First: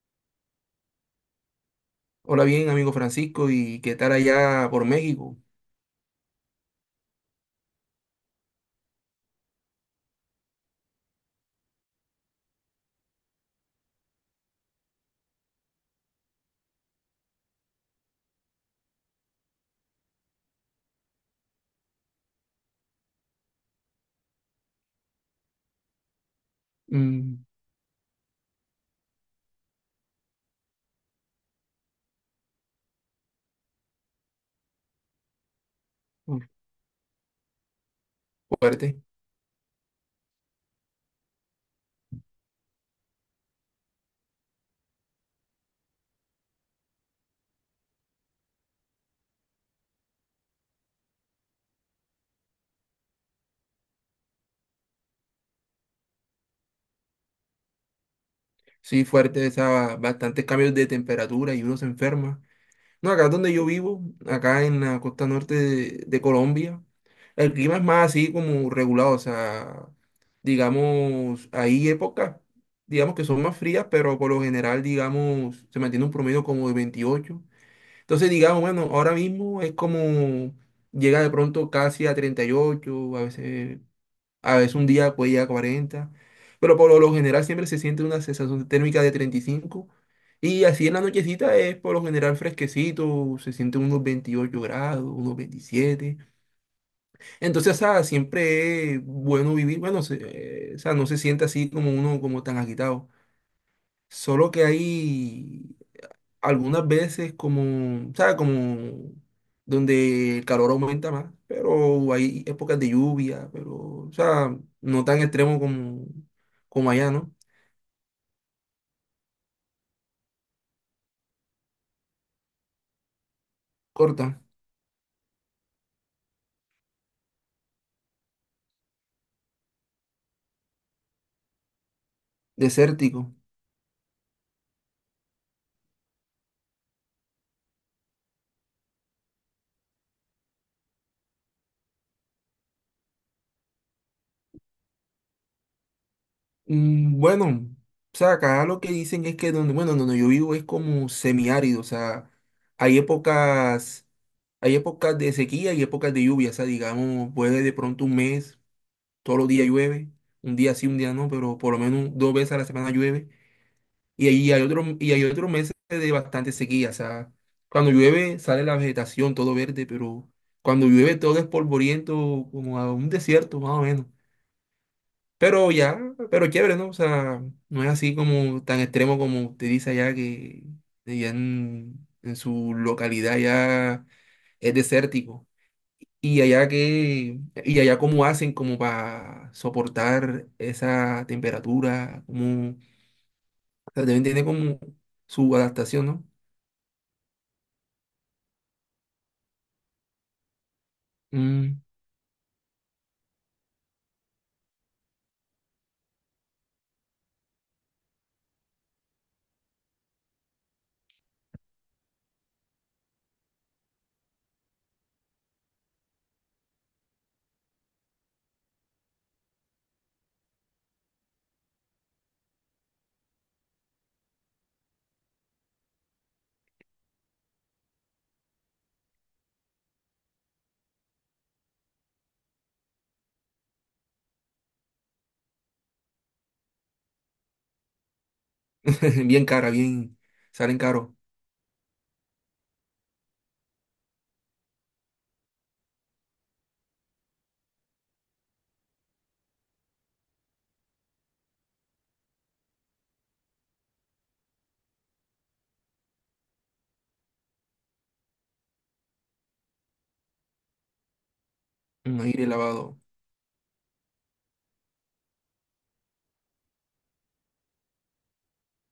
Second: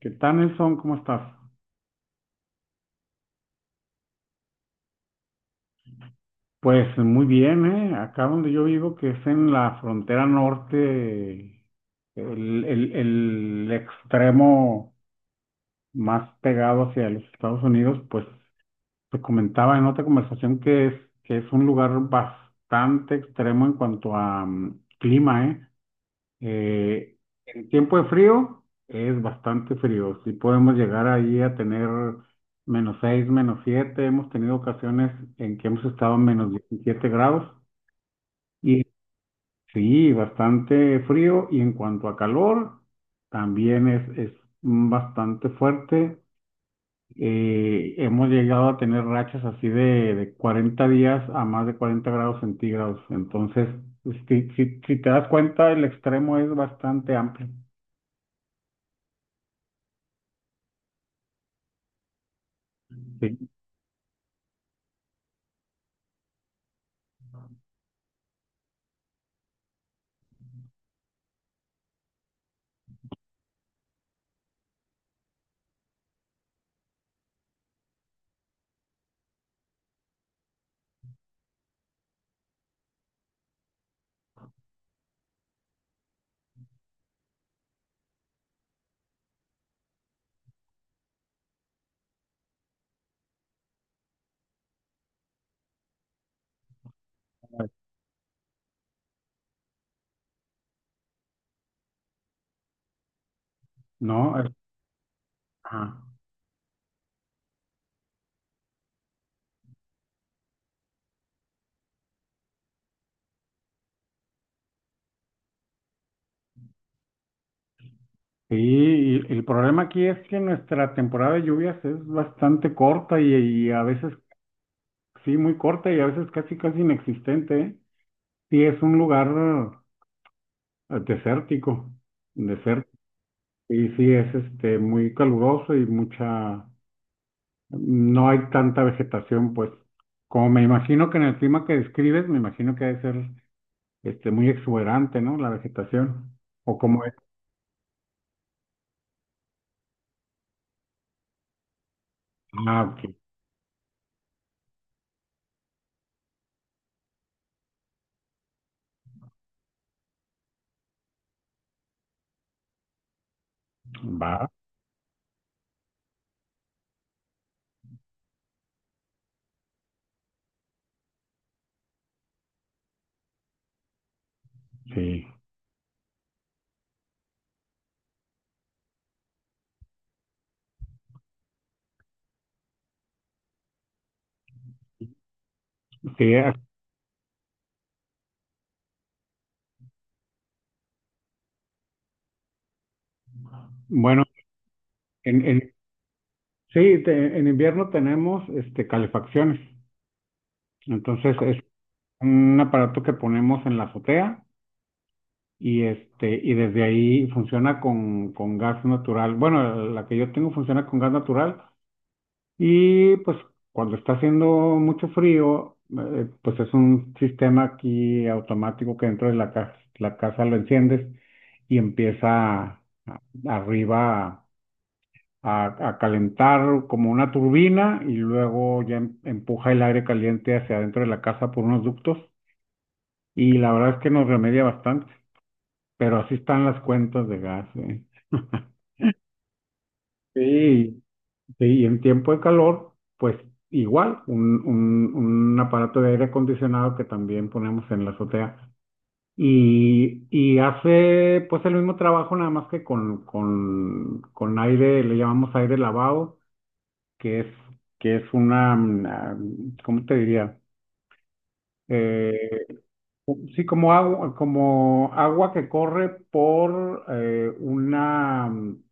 ¿Qué tal, Nelson? ¿Cómo estás? Hola, bien, amigo Francisco, ¿y qué tal allá por México? Pues muy bien, ¿eh? Acá donde yo vivo, que es en la frontera norte, el extremo más pegado hacia los Estados Unidos, pues te comentaba en otra conversación que es un lugar bastante extremo en cuanto a clima, ¿eh? Eh, Mm, en tiempo de frío es bastante frío. Sí podemos llegar ahí a tener -6, -7. Hemos tenido ocasiones en que hemos estado en uf, -17 grados. Y fuerte, sí, bastante frío. Y en cuanto a calor, también es bastante fuerte. Hemos llegado a tener rachas así de 40 días a más de 40 grados centígrados. Entonces, si te das cuenta, el extremo es bastante amplio. sí, fuerte, esa, bastantes cambios de temperatura y uno se enferma. No, acá Sí. donde yo vivo, acá en la costa norte de Colombia, el clima es más así como regulado, o sea, digamos, hay épocas, digamos que son más frías, pero por lo general, digamos, se mantiene un promedio como de 28. Entonces, digamos, bueno, ahora mismo es como llega de pronto casi a 38, a veces un día puede llegar a 40, pero por lo general siempre se siente una sensación térmica de 35, y así en la nochecita es por lo general fresquecito, se siente unos 28 grados, unos 27. Entonces, o sea, siempre es bueno vivir, bueno, o sea, no se siente así como uno como tan agitado. No, Solo es- que hay Ajá. algunas veces como, ¿sabes? Como donde el calor aumenta más, pero hay épocas de lluvia, pero, o sea, no tan extremo como allá, ¿no? Sí, y el problema aquí es que nuestra temporada de lluvias es bastante corta y a veces, Corta, sí, muy corta y a veces casi inexistente, ¿eh? Sí, es un lugar eh, desértico, desértico, desértico. y sí, es este, muy caluroso y no hay tanta vegetación, pues, como me imagino que en el clima que describes, me imagino que debe ser este, muy exuberante, ¿no? La vegetación, o como es. Mm, bueno, o sea, acá lo que dicen es que donde, bueno, donde yo vivo es como semiárido, o sea, Ah, hay ok, épocas, hay épocas de sequía y épocas de lluvia, o sea, digamos, puede de pronto un mes, todos los días llueve, un día sí, un día no, pero por lo menos dos veces a la semana llueve. Y va. ahí hay otros, y hay otros meses de bastante sequía. O sea, cuando llueve sale la vegetación todo verde, pero cuando llueve todo es polvoriento, como a un desierto, más o menos. Sí, Pero ya, pero chévere, ¿no? O sea, no es así como tan extremo como usted dice allá, que allá en su localidad ya es desértico. sí. Y allá que, y allá, ¿cómo hacen como para soportar esa temperatura? Como, o sea, deben Bueno, tener como en, su en- adaptación, ¿no? sí, en invierno tenemos este, calefacciones. Entonces es Mm, un aparato que ponemos en la azotea y, este, y desde ahí funciona con gas natural. Bueno, la que yo tengo funciona con gas natural y pues cuando está haciendo mucho frío, pues es un sistema aquí automático que dentro de la casa lo enciendes y arriba a calentar como una turbina y luego ya empuja el aire caliente hacia adentro de la casa por unos ductos y la verdad es que nos remedia bastante, pero así están las cuentas de gas, ¿eh? bien cara, bien, salen Sí, caro, sí, y en tiempo de calor, pues igual, un aparato de aire acondicionado que también ponemos en la azotea. Y hace pues el mismo trabajo, nada más que con aire, le llamamos aire lavado, que es, que es una, ¿cómo te diría? un aire Eh, lavado. sí, como agua que corre por una, mm,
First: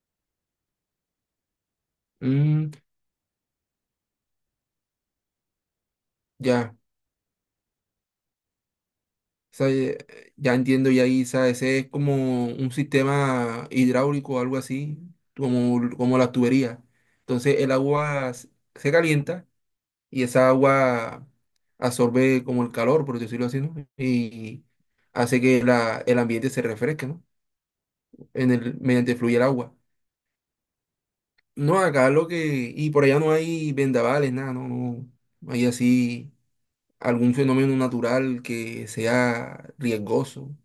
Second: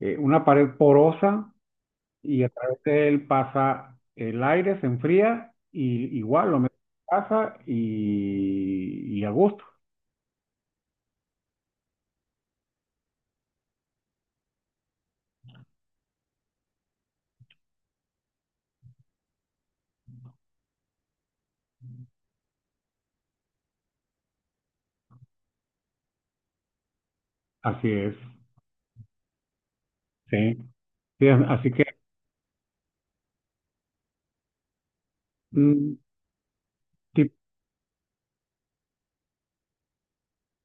eh, una pared porosa y a Mm, través de él pasa el aire, se enfría y igual lo ya, metes en casa y a o gusto. sea, ya entiendo, ya ahí, o sea, ese es como un sistema hidráulico o algo así, como la tubería. Entonces el agua se calienta y esa agua absorbe como el calor, por decirlo así, ¿no? Y hace que el ambiente se refresque, ¿no? Así es, Mediante fluye el agua. sí. Sí, así No, que acá lo que, y por allá no hay vendavales, nada, no, no, no hay mm, así sí, algún fenómeno natural que sea riesgoso.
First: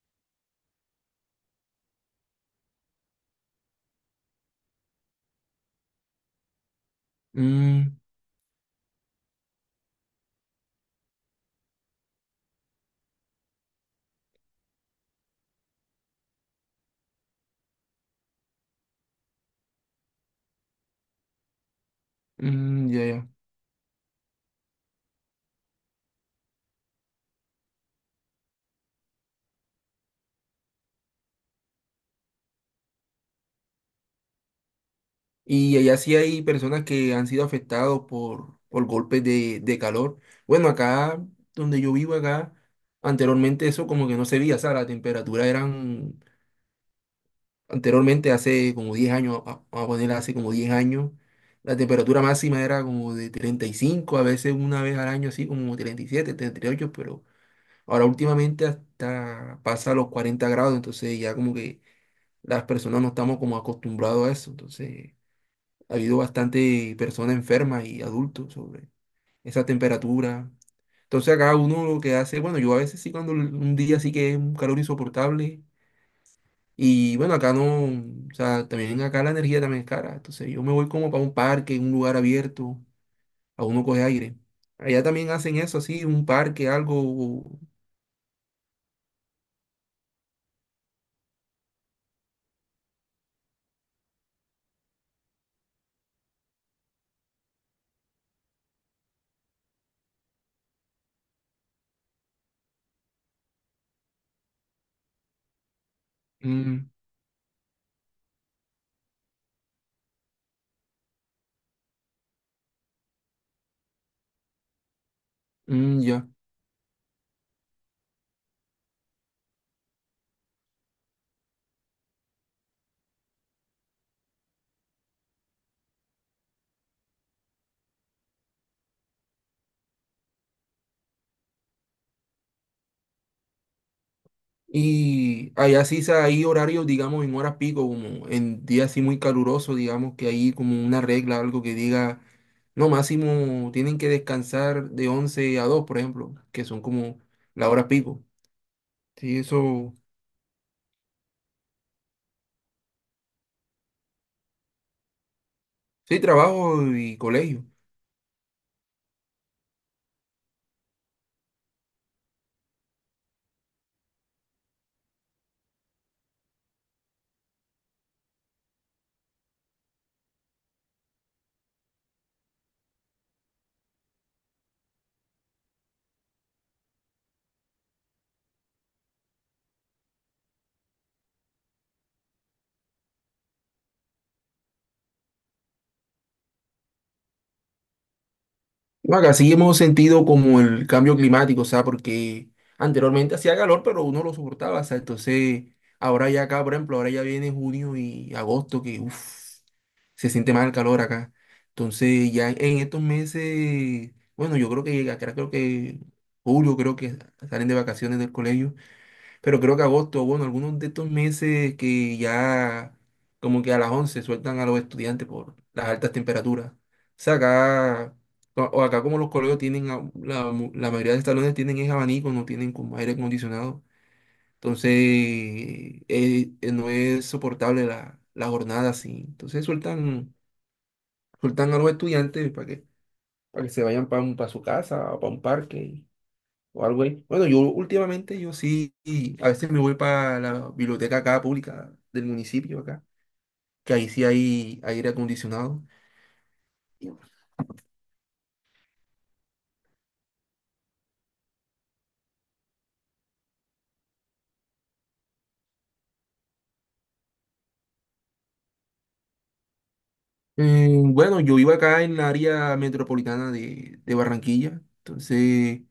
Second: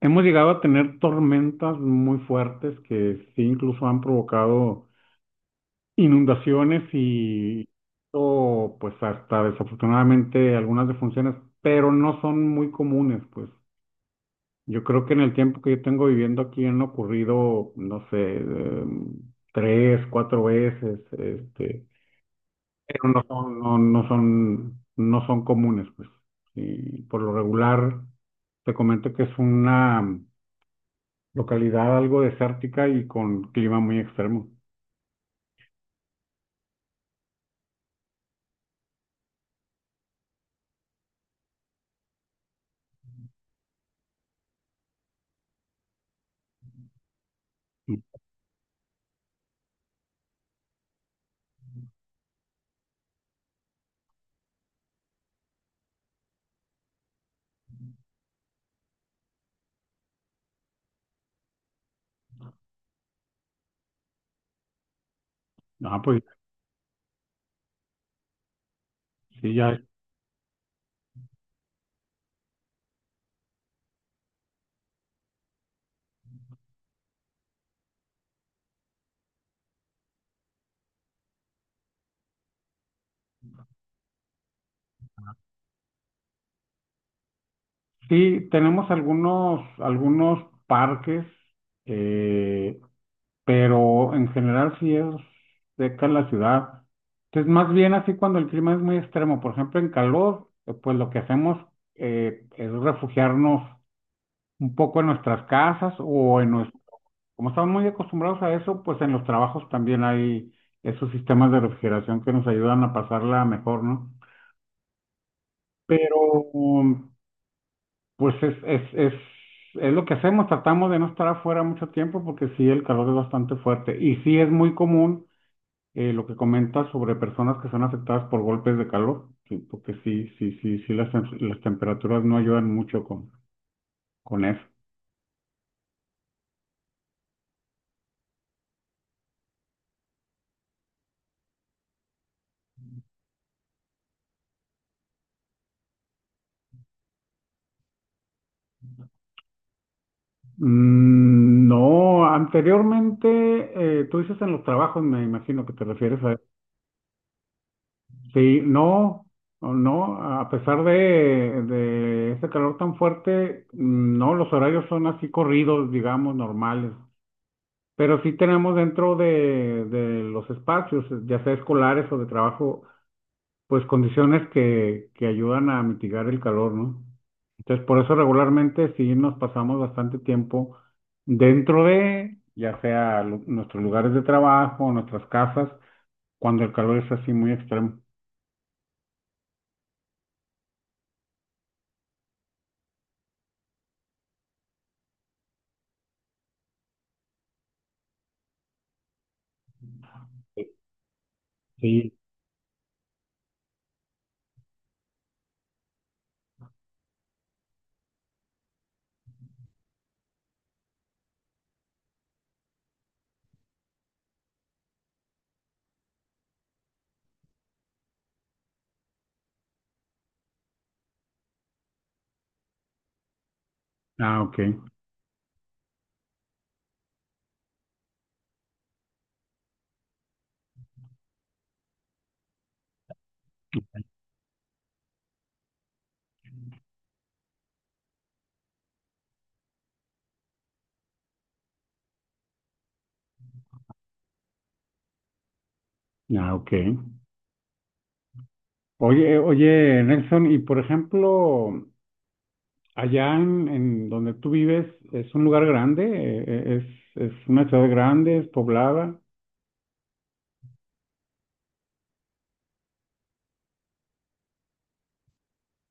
hemos llegado a tener tormentas muy fuertes que sí incluso han provocado inundaciones y Mm, o pues hasta desafortunadamente algunas defunciones, pero no son muy comunes, pues. Yo creo que en el tiempo que yo tengo viviendo aquí han ocurrido, no sé, tres, cuatro veces, este, mm, ya, pero ya. No son comunes, pues. Y por lo regular, te comento que es una localidad algo desértica y con clima muy extremo. Y allá sí hay personas que han sido afectados por golpes de calor. Bueno, acá donde yo vivo, acá, anteriormente eso como que no se veía, o sea, la temperatura eran, Mm. anteriormente hace como 10 años, vamos a poner hace como 10 años, la temperatura máxima era como de 35, a veces una vez al año así como treinta y siete 38, pero ahora últimamente hasta pasa los 40 grados. Entonces ya como que las personas no estamos como acostumbrados a eso. Entonces ha Ah, habido pues bastante personas enfermas y adultos sobre sí, esa ya. temperatura. Entonces acá uno lo que hace, bueno, yo a veces sí, cuando un día sí que es un calor insoportable. Y bueno, acá no, o sea, también acá la energía también es cara. Entonces yo me voy como para un parque, un lugar abierto, a uno coge aire. Allá también hacen eso, así, un parque, algo. o- Sí, tenemos algunos, algunos parques, eh, pero en general sí es seca la ciudad. Entonces, más bien así cuando el clima es muy extremo, por ejemplo, en calor, pues lo que hacemos es refugiarnos un poco en nuestras casas o en nuestro, Mm, como estamos muy acostumbrados a eso, pues en los trabajos también hay esos sistemas de refrigeración que nos ayudan a pasarla mejor, ¿no? mm, ya. Pero um, pues es lo que hacemos, tratamos de no estar afuera mucho tiempo porque sí, el calor es bastante fuerte y sí es muy común lo que comentas sobre personas que son afectadas por golpes de calor, sí, porque sí, las temperaturas no ayudan mucho con eso. Y allá sí hay horarios, digamos, en horas pico, como en días así muy calurosos, digamos que hay como una regla, algo que diga, no, máximo tienen que descansar de 11 a 2, por ejemplo, que son como la hora pico. Sí, eso, Mm, no, anteriormente, tú dices en los trabajos, me imagino que te sí, refieres a... trabajo y colegio. Sí, no, no, a pesar de ese calor tan fuerte, no, los horarios son así corridos, digamos, normales. Pero sí tenemos dentro de los espacios, ya sea escolares o de trabajo, pues condiciones que ayudan a mitigar el calor, ¿no? Entonces, por eso regularmente sí nos pasamos bastante tiempo dentro de, ya sea nuestros lugares de trabajo, nuestras casas, cuando el calor es así muy extremo. No, acá sí hemos sentido como el cambio climático, o sea, porque anteriormente hacía calor, pero uno lo soportaba. O sea, entonces ahora ya acá, por ejemplo, ahora ya viene junio y agosto, que uff. Se siente más el calor acá. Sí, Entonces, ya en estos meses, bueno, yo creo que llega, creo que julio, creo que salen de vacaciones del colegio, pero creo que agosto, bueno, algunos de estos meses que ya como que a las 11 sueltan a los estudiantes por las altas temperaturas. O sea, acá, o acá como los colegios tienen, la mayoría de los salones tienen es abanico, no tienen como aire acondicionado. ah, ok. Entonces, no es soportable la jornada así. Entonces sueltan Soltan a los estudiantes para que, se vayan para su casa o para un parque o algo ahí. Bueno, yo últimamente yo sí, a veces me voy para la biblioteca acá pública del municipio acá, que ahí sí hay aire acondicionado. Ah, ok. Oye, oye, Nelson, y por ejemplo, allá en donde tú vives, ¿es un lugar grande? Es una ciudad grande? ¿Es poblada? Bueno, yo vivo acá en la área metropolitana de Barranquilla. Entonces,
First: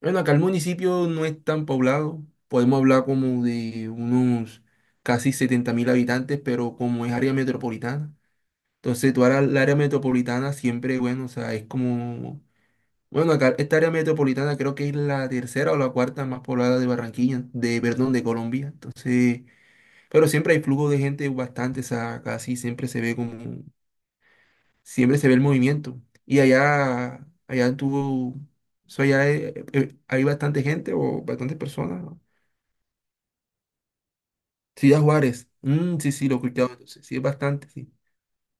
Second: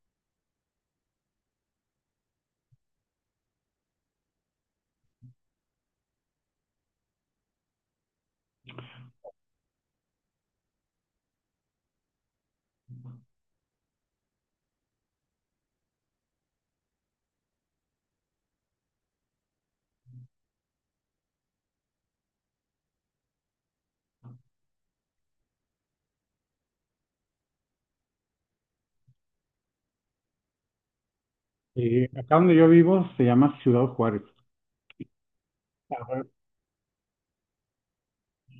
bueno, acá el municipio no es tan poblado, podemos hablar como de unos casi 70.000 habitantes, pero como es área metropolitana. Entonces, tú ahora la área metropolitana siempre, bueno, o sea, es como, bueno, acá esta área metropolitana creo que es la tercera o la cuarta más poblada de Barranquilla, de, perdón, de Colombia. Entonces, pero siempre hay flujo de gente bastante, o sea, casi siempre se ve como, siempre se ve el movimiento. Y allá, allá tuvo, o sea, allá hay, hay bastante gente o bastantes personas, Y ¿no? acá donde yo vivo se llama Ciudad Juárez. Sí, a Juárez. Mm, A sí, ver. sí, lo he escuchado. Entonces, sí, es bastante, sí.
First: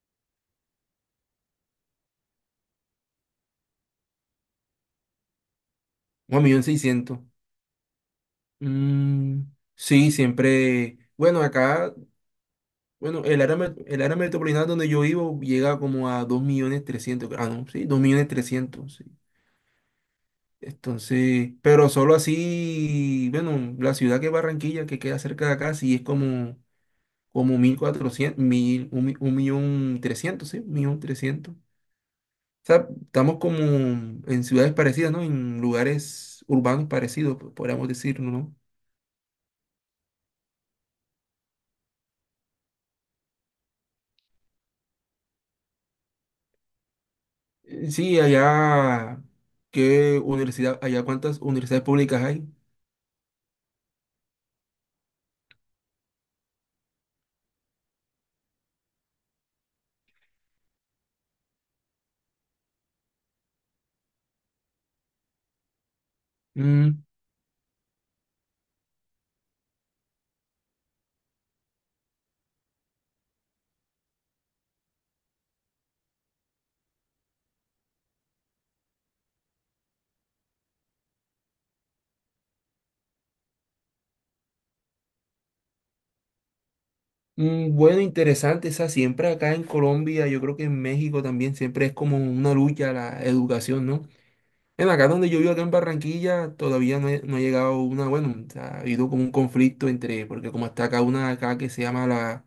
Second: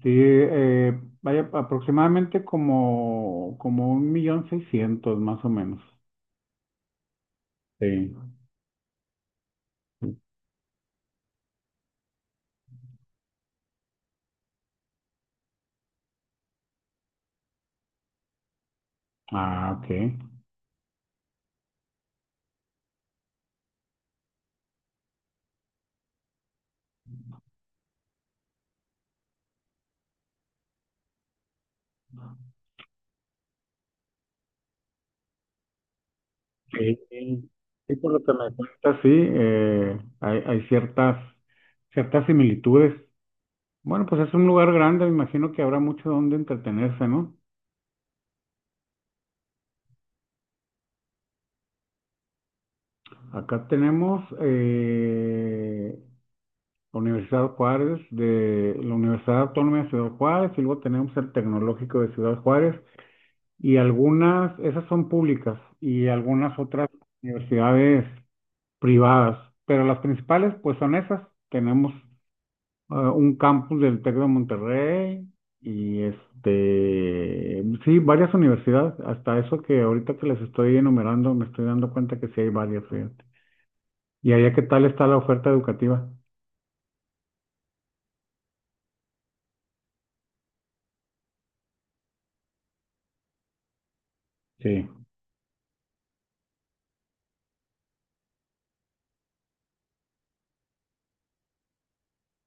Sí, vaya, aproximadamente como, como 1.600.000, más o menos. 1.600.000. Sí. Mm, sí, siempre. Bueno, acá, bueno, el área metropolitana donde yo vivo llega como a 2.300.000. Ah, no, sí, 2.300.000, sí. Ah, ok. Entonces, pero solo así, bueno, la ciudad que es Barranquilla, que queda cerca de acá, sí es como, 1.400 1.000 un millón trescientos, sí, 1.300.000. O sea, estamos como en ciudades parecidas, ¿no? En lugares urbanos Sí, parecidos, sí, podríamos sí, por lo decirlo, que me ¿no? cuentas, sí, hay, hay ciertas, ciertas similitudes. Bueno, pues es un lugar grande, me imagino que habrá mucho donde entretenerse, ¿no? Sí, allá, ¿Allá cuántas universidades públicas hay? Acá tenemos la Universidad Juárez, de la Universidad Autónoma de Ciudad Juárez, y luego tenemos el Tecnológico de Ciudad Juárez, y algunas, esas son públicas, y algunas otras Mm, universidades privadas, pero las principales pues son esas. Tenemos un campus del TEC de Monterrey y este, sí, varias universidades, hasta eso que ahorita que les estoy enumerando, me estoy dando cuenta que sí hay varias, fíjate. ¿Y allá qué tal está la oferta educativa? mm, bueno, interesante. Esa siempre acá en Colombia, yo creo que en México también siempre es como una lucha la educación, ¿no? Sí. En acá donde yo vivo, acá en Barranquilla, todavía no, no ha llegado una, bueno, o sea, ha habido como un conflicto entre, porque como está acá una acá que se llama la,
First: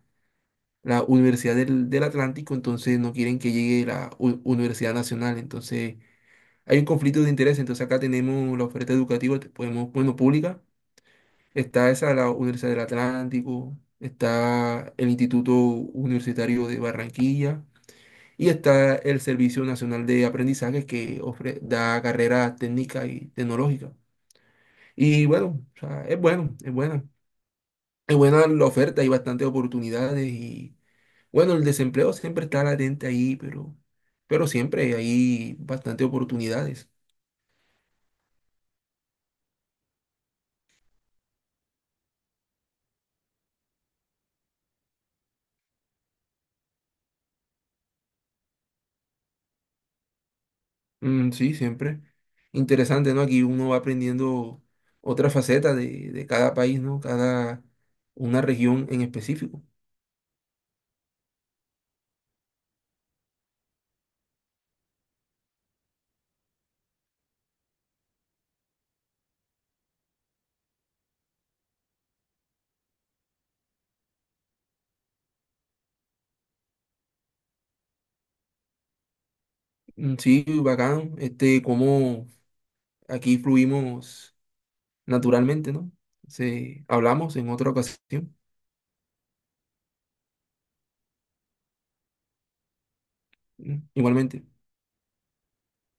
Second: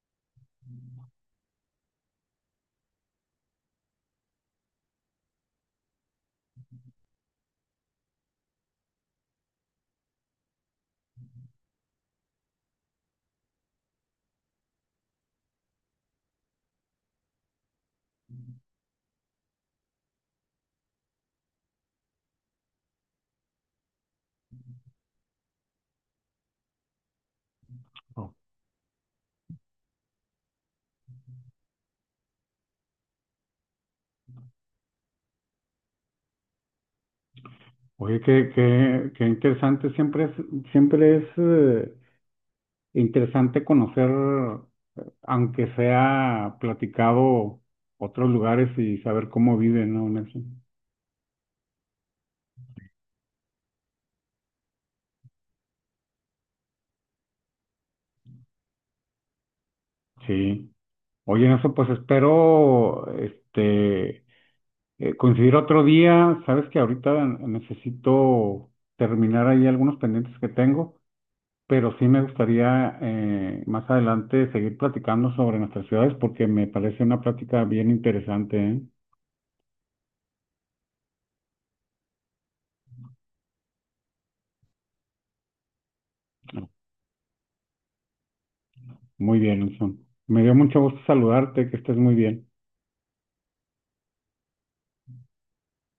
la Universidad del Atlántico, entonces no quieren que llegue la Universidad Nacional, entonces... hay un conflicto de interés. Entonces acá tenemos la oferta educativa, podemos, bueno, pública, está esa, la Universidad del Atlántico, está el Instituto Universitario de Barranquilla y está el Servicio Nacional de Aprendizaje, que da carreras técnicas y tecnológicas. Y bueno, o sea, es bueno, es buena. Es Oh. buena la oferta, hay bastantes oportunidades y bueno, el desempleo siempre está latente ahí, pero, siempre hay bastantes oportunidades. Oye, qué interesante, siempre es interesante conocer, aunque sea platicado, otros lugares y saber cómo viven, ¿no, Nelson? Mm, sí, siempre. Interesante, ¿no? Aquí uno va aprendiendo otra faceta de cada país, ¿no? Cada una región en específico. Sí. Oye, eso pues espero, este... coincidir otro día, sabes que ahorita necesito terminar ahí algunos pendientes que tengo, pero sí me gustaría más adelante seguir platicando sobre nuestras ciudades porque me parece una plática bien interesante, ¿eh? Mm, sí, bacán. Este, cómo aquí fluimos naturalmente, ¿no? Hablamos en otra ocasión. Muy bien, Nelson. Me dio mucho gusto saludarte, que estés muy bien. Mm, igualmente.